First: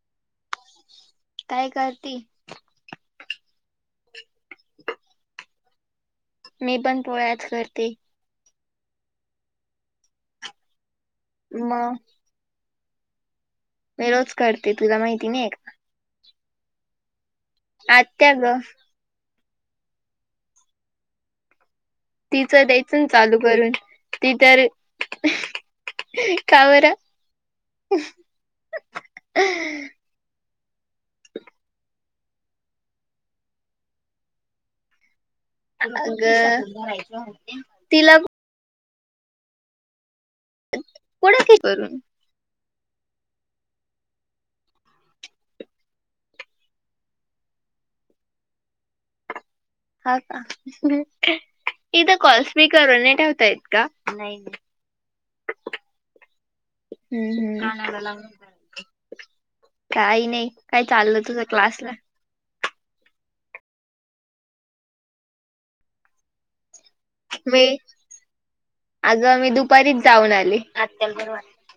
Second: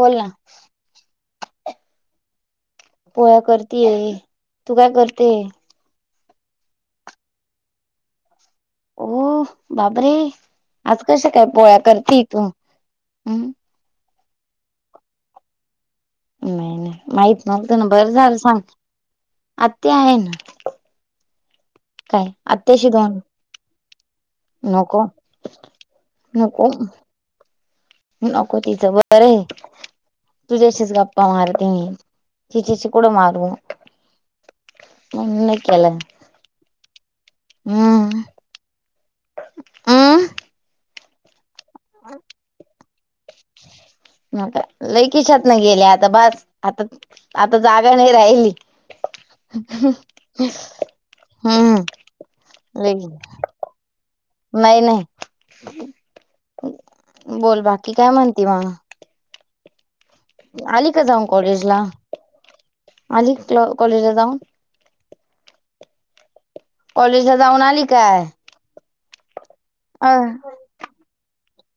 बोल ना. काय करती पोळ्या करतीये तू काय करते? मी पण पोळ्याच करते. ओ बापरे आज कशी काय पोळ्या मग करते तू? मी रोज करते तुला माहिती नाही का? नाही नाही माहित नव्हतं ना का बरं आत्या झालं ग सांग आत्या आहे कायआत्ताशी जाउन वरून ती तरी का नको बरं? नको तिचं बरं आहे. तुझ्याशीच गप्पा मारते तिच्याशी कुडं मारू. नय [unintelligible] अगं तिला हम्म हम् कोणा की करून म का लै कीशात नाही गेले आता बस आता आता जाग्या नाही राहिली. हा का हम्म उथ कॉल्स लई स्पीकरवर नाही ठेवता येत का? नाही नाही बोल बाकी काय म्हणते मग? काही नाही काय आली का चाललं जाऊन तुझा कॉलेजला क्लास ला? आली क्ल कॉलेजला जाऊन? कॉलेज ला जाऊन आली काय? आज व आम्ही दुपारीच अ जाऊन आली.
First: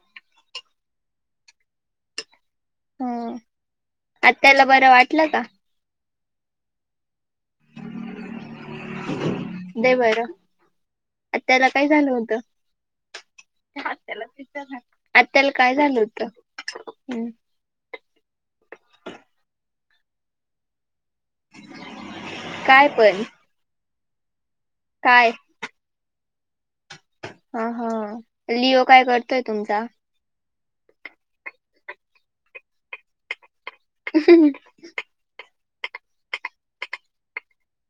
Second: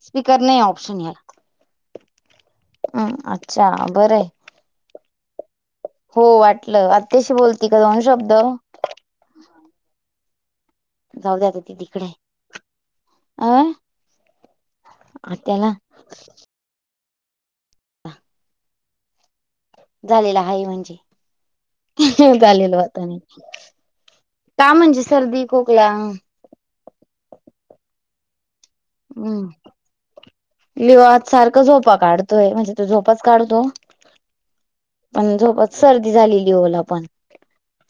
स्पीकर नाही ऑप्शन याला. अ अच्छा बरं आहे. त्याला बरं वाटलं का? हो वाटलं आत्यशी बोलती का दोन शब्द? दे बरं जाऊ द्या आता आत्याला ती काय तिकडे झालं होतं? अ त्यालाला आत्याला काय झालं होत? झालेला आहे म्हणजे झालेलो काय आत्ता नाही. पण का म्हणजे काय सर्दी खोकला हा हा लिओ काय करतोय हम्म तुमचा लिवा आज सारखं झोपा काढतोय म्हणजे तो झोपाच काढतो कस? पण झोपच सर्दी झालेली लिओला पण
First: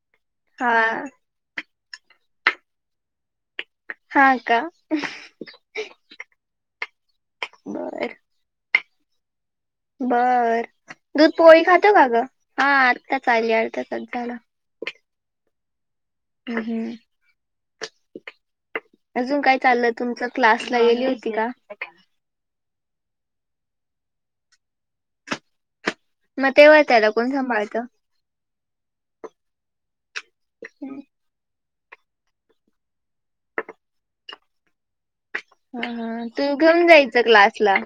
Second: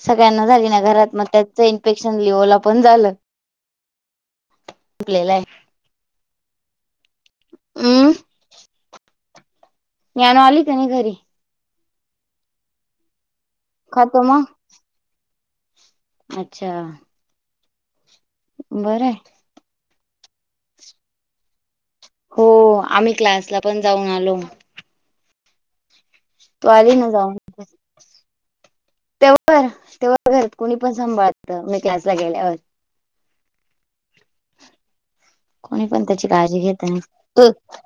सगळ्यांना झाली हा ना घरात मग त्या ते इन्फेक्शन लिओला पण झालं. हा का. संपलेलं आहे बर आहे हम् ज्ञानू बरं आली का नाही घरी दूध पोळी खातं का गं हा आत्ताच आली अर्ध्या तास खातो झाला. मग. हम्म अच्छा हम्म बरंय अजून काय चाललं तुमचा क्लासला गेली होती का? हो आम्ही क्लासला पण जाऊन आलो. मग तू तेव्हा आली ना त्याला कोण सांभाळतं? तेवर ते्हा [unintelligible] घरात कुणी पण हा सांभाळतं मी क्लासला गेल्यावर कोणी हा पण हा त्याची काळजी तुम्ही घेत घेऊन नाही जायचं क्लासला.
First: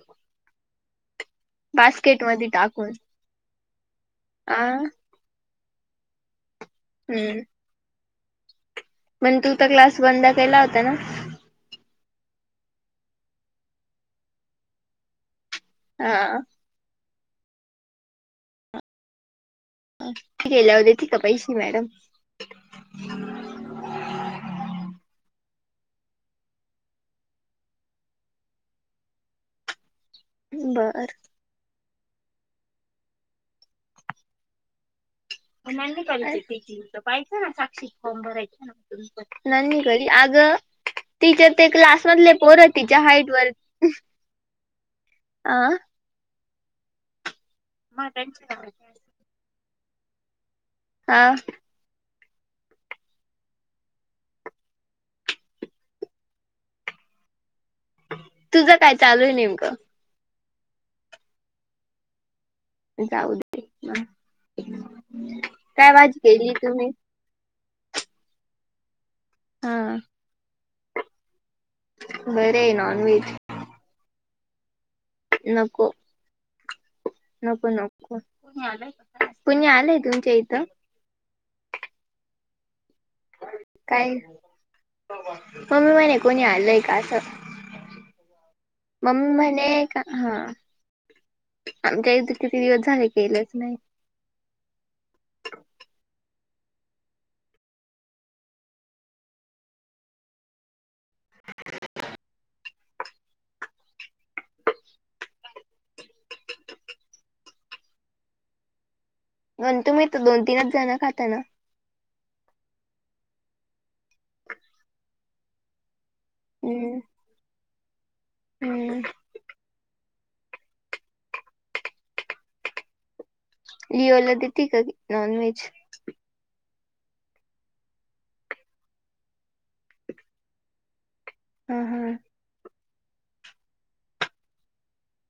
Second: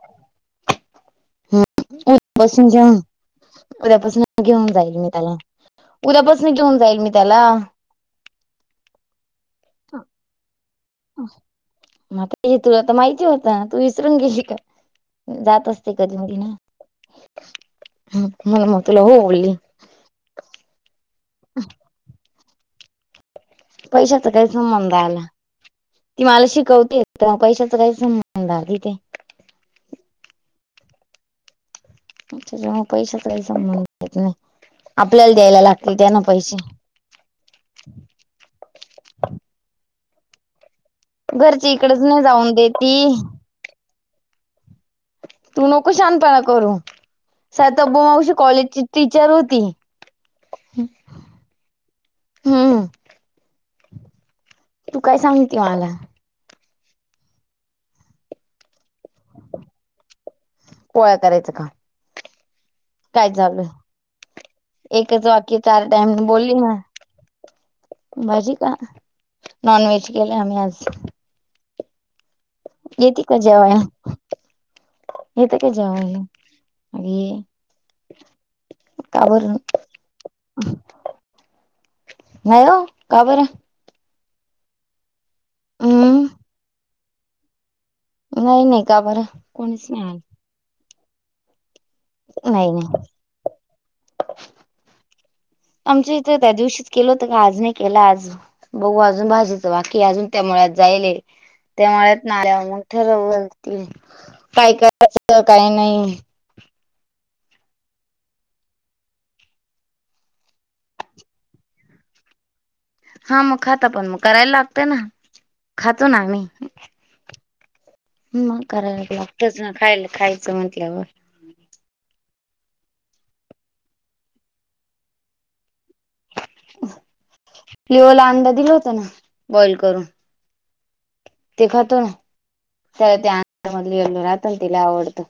हम्म हम्म बास्केट मध्ये बसून टाकून जाऊन. उद्यापासनं आ घेऊन जाईल मी त्याला उद्यापासनं घेऊन जाईल मी त्याला. मण तू तर क्लास बंद केला होता ना? म हे तुला तर माहिती होता तू विसरून गेली का जात अस कधी हा होती ना म्ह मग तुला हो बोलली [unintelligible] ठीक आहे जाऊ देती का पैशे मॅडम? पैशाचा काही संबंध आला. ती मला शिकवते आता पैशाच काही संबंध नाय तिथे. बरं अच्छा जेव्हा पैशाचा काही संबंधच नाही आपल्याला द्यायला लागतील द्याना पैशे. नाय मी घरी आगं ति के ते घरची इकडच नाही क्लासमधले जाऊन पोरं आहे तिच्या देती हाईट वर अ तू नको शहानपणा करू सातबो मावशी कॉलेजची टीचर होती. हा. हम्म. तू काय सांगती मला? तुझं काय चालू आहे नेमकं? पोळ्या करायचं का? काय जाऊ दे झालं एकच वाक्य चार काय टाइम भाजी केली बोलली ना. तुम्ही? भाजी का नॉन हा व्हेज केला आम्ही आज. बरे आहे नॉन का व्हेज जेवाया येते का नको जेवायला? अरे नको नको का बरं कुणी आलंय तुमच्या इथं? हो का बरं. काय मम्मी म्हणे हम्म कोणी आलाय का असं. नाही नाही का बरं मम्मी म्हणे कोणीच का नाही आलं. हा आमच्या इथं किती नाही नाही दिवस झाले केलच नाही. आमच्या इथं त्या दिवशीच केलं होतं का आज नाही केलं आज. बघ अजून भाजीचं बाकी अजून त्या मळ्यात जायले. त्या मळ्यातनं आल्यावर मंग ठरवू काय काय करायच काय नाय. आण तुम्ही तर दोन तीनच जणं खाता ना. हा मग खाता पण मग करायला लागतय ना खातो ना आम्ही. हम्म. मग हम्म. करायला तर लागतच ना खायला खायचं म्हटल्यावर. लिओला देते का की नॉन व्हेज? लिओला अंड दिल होता ना बॉइल करून. ते हा खातो ना हा त्याला ते अंड्यामधले येेलों राहतं ना ते लय आवडतं.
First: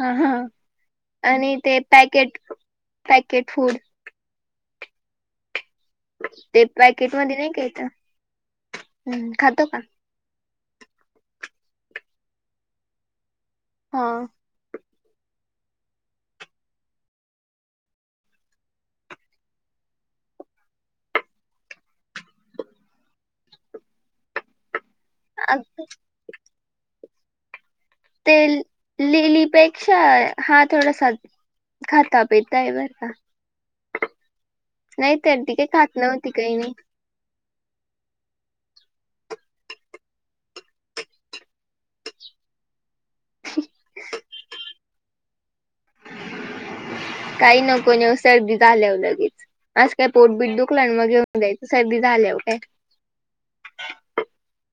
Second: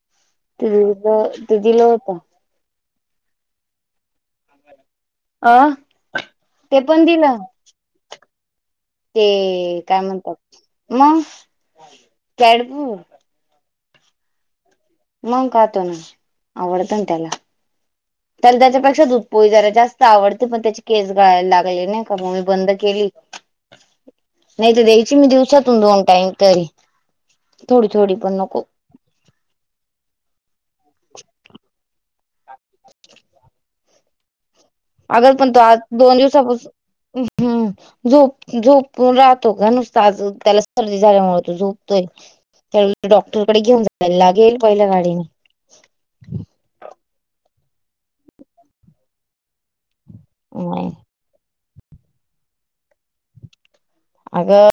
हा हां ते दिलं आणि ते दिलं होतं पॅकेट पॅकेट फूड. आ ते पॅकेट मध्ये नाही का येतं हम्म, खातो का ते काय म्हणतात मग केडपू हा. मंग खातो ना आवडत ना त्याला. त्याला त्याच्यापेक्षा दुधपोळी जरा जास्त आवडते पण त्याचे केस गळायला लागले नाही का मग मी बंद केली. नाही तर द्यायची मी दिवसातून अग- दोन टाईम तरी थोडी थोडी ते पण नको. लिलीपेक्षा हा थोडासा खाता पी ताय बरं का नाही अगल तर पण ती तो काही आज खात दोन नव्हती काही दिवसापासू नाही उम्म हम्म. झोप झोपून राहतो का नुसता आसं त्याला सर्दी झाल्यामुळे तो झोपतोय. त्याले डॉक्टरकडे घेऊन जायला लागेल पहिल्या गाडीनी. काही नको नेऊ सर्दी झाल्यावर लगेच आसं काय पोटबीट दुखला गाडीने आणि मग द्याच सर्दी झाल्या हो काय? अगं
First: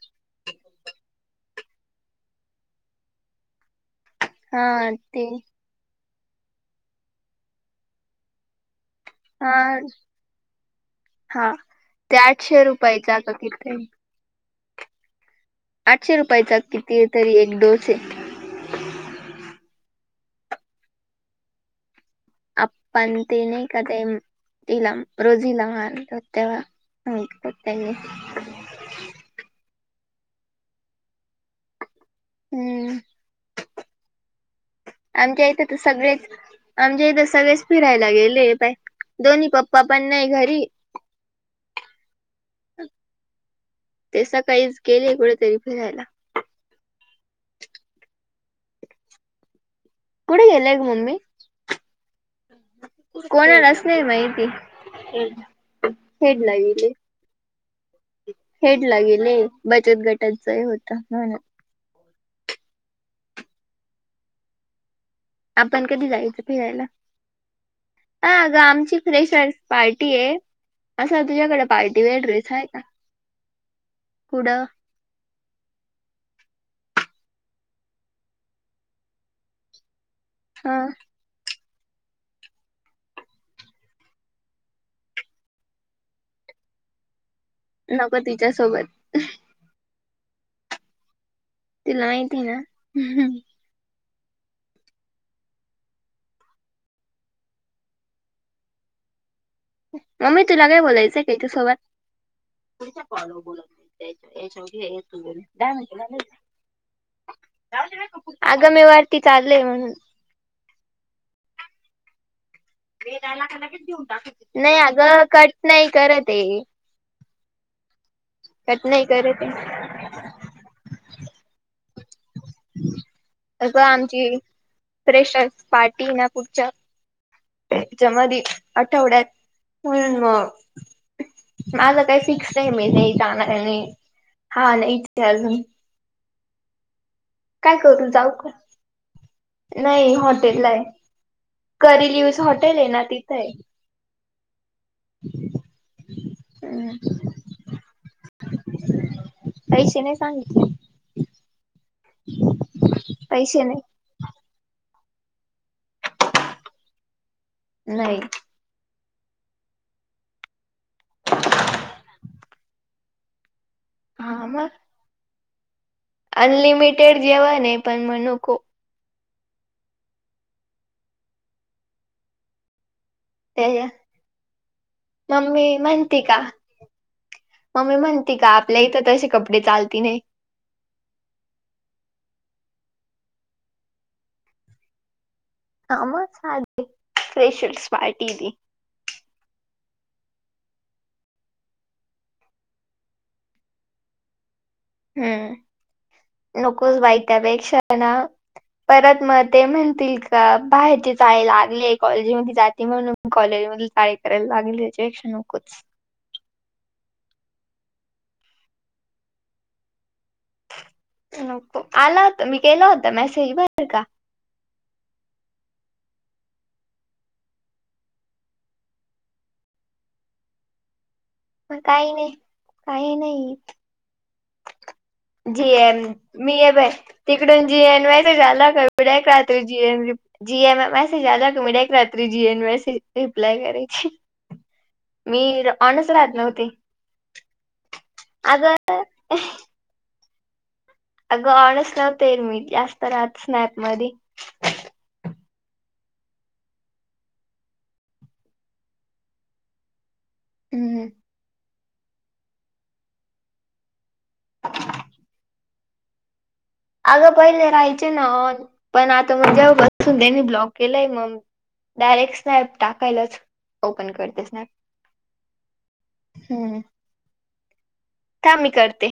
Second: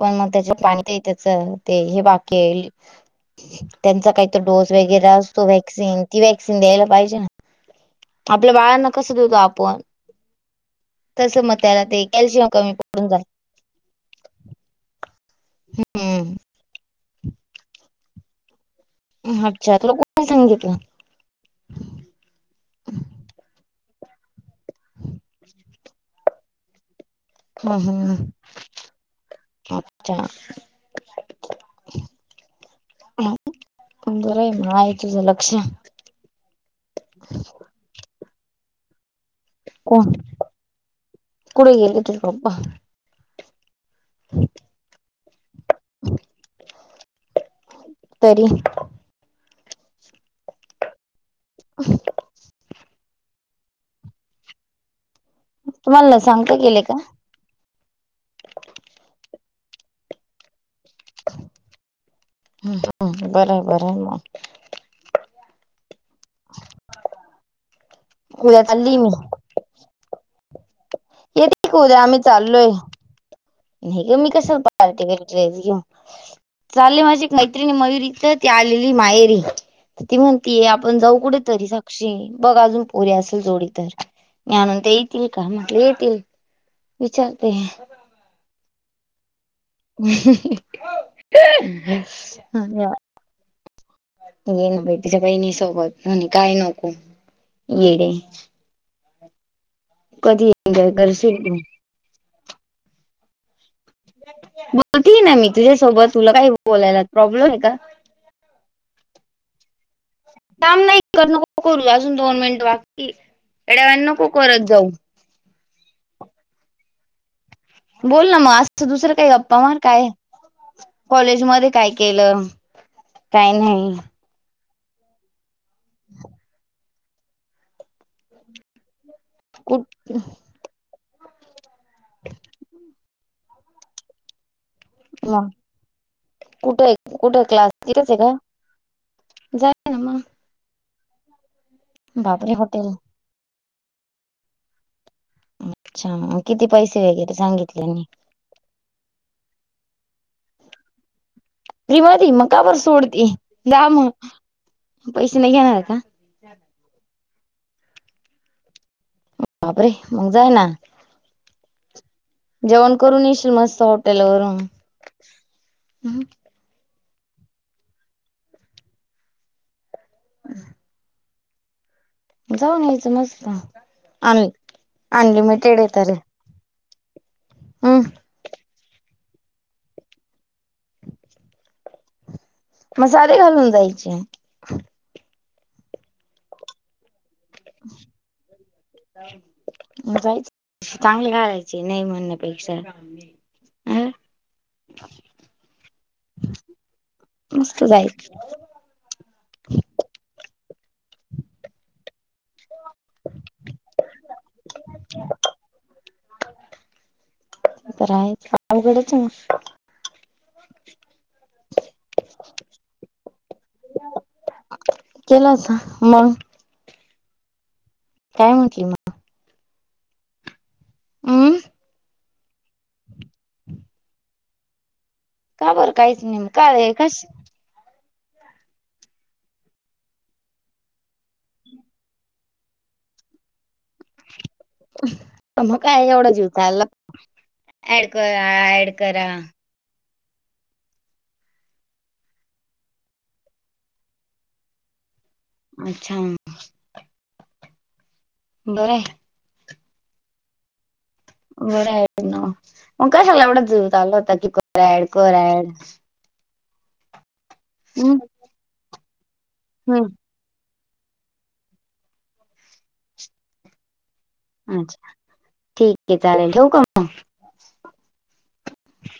पण मग त्याच्या पाणी ते त्याचा ते हे बाकी आहे ले त्यांचा काही तर डोस हा वगैरे ते असतो वॅक्सिन ती वॅक्सिन द्यायला पाहिजे ना. आपल्या बायाना कसं देऊ गं हा आपण तसं म त्याला ते कल्शियम कमी पडून जाय. किथे आठशे हम्म रुपयाचा किती तरी एक डोस हे. अच्छा तुला कोण सांगितलं? आपण ते नाही का ते म तिलाम रोजी लहान तेव्हा सांगितलं हम्म त्यांनी हम्म अच्छा. हम्म हा पण बरं आहे म आहे तुझं आमच्या लक्ष. इथे तर सगळेच आमच्या इथ सगळेच फिरायला गेले ऐ पाय दोन्ही पप्पा पण कोण नाय घरी कुठे गेले तुझे पप्पा? ते सकाळीच गेले कुठेतरी फिरायला. तरी कुठे गेले आहे गं मम्मी? असं कोणालाच नाही माहिती तुम्हाला ना खेडला सांगता गेले. का हेड ला गेले बचत गटाचा ही होता ना. हम्म हम्म बरोबर आहे मग. आपण कधी जायचं फिरायला आ गं उद्या चालली आमची मी फ्रेशच पार्टी आहे असा तुझ्याकडे येते का उद्या पार्टी आम्ही वेयर ड्रेस आहे चाललोय का? नाही गं मी कुठं कसं पार्टी विअर ड्रेस घेऊन. चाले माझी एक मैत्रिणी मयुरी तर ती आलेली माहेरी तर ती म्हणतीय हा आपण जाऊ कुठे तरी सा क्षीन बघ अजून पोरी असेल जोडी तर मी आणून ते येतील का म्हटले येतील. विचारते नको तिच्यासोबत. हा तुला माहिती ना गं. तो येईन बाई तिच्या बहिणी सोबत म्हणी काय नको येडे. मम्मी कधी तुला काय एन्जॉय बोलायचंय करशील तू त्याच्यासोबत? बोलती ना मी तुझ्यासोबत तुला काय बोलायला प्रॉब्लेम आहे का? अगं मी वरती चाललय म्हणून. काम नाही करू नको करू अजून दोन मिंट बा नाही अगं कट नाही करत आहे. बोल ना मग कट असं नाही दुसरं काही करत गप्पा आहे मार काय कॉलेज मध्ये काय केलं? काय एक वेळा नाही आमची फ्रेशर्स पार्टी ना पुढच्या त्याच्यामध्ये आठवड्यात कुठ म्हणून मग माझा काही फिक्स नाही मी नाही जाणार आहे नाही हा नाही. ते मंग अजून कुठे आहे कुठे आहे क्लास काय करू तिथच आहे जाऊ का? जाय ना नाही मग हॉटेलला आहे करी लिव्हज हॉटेल आहे ना तिथं आहे. अच्छा किती पैसे वगैरे सांगितले नाही. पैशे नाही सांगितले. फ्री मध्ये मग का बरं सोड ते पैसे जा नाही मग पैशे नाही घेणार का? नाही बाप रे? मंग जा ना जेवण करून येशील म सो तेलं हा वरुम मग हम्म. अनलिमिटेड जेवण आहे पण म नको. [inaudible] जाऊन यायचं मस्त ते अन मम्मी अनलिमिटेड आहे तरे. म्हणती का मम्मी म्हणती का आपल्या इथं तशे कपडे चालती नाही. म साडी घालून जायचे. [unintelligible] फ्रेशर्स पार्टी दी. जायच चांगले घालायचे नाही म्हणण्यापेक्षा. अ हम्म नकोच बाई त्यापेक्षा मस्त ना जायचं परत म ते म्हणतील का बाहेरचे जाय लागले कॉलेजी मधी जाते म्हणून. कॉलेज मध टाळी कराय लागेल याच्यापेक्षा नकोच. तर आहे अवघडच आहे म. नको आला होता मी केलं होता मेसेज बर का. केलासा मंग काय म्हंटली म? हम्म म काही नाही काही नाहीत. जी का बरं एम काहीच नाही मग मी आहे बाय काय कश ती. [unintelligible] जी एम मेसेज [unintelligible] एक रात्री जी एन मॅसेज रिप्लाय करेची. म काय एवढा राहत जीव नव्हते चलला ऍड करा अगं ऍड करा. अगं ऑनस नव्हते मी जास्त राहत स्नॅप मधी अच्छा बरं आहे. हम्म हम्म. बरं आहे ना मंग काय ह्याला जीव चालला होता की कर ऍड कर ऍड. अगं पहिले राहायचे हम्म ना पण आता मग जेव हम्म बसून देणे ब्लॉग केलंय मम डायरेक्ट स्नॅप टाकायलाच ओपन करतेस. अच्छा ठीक आहे चालेल ठेवू का हम्म म? थांब मी करते.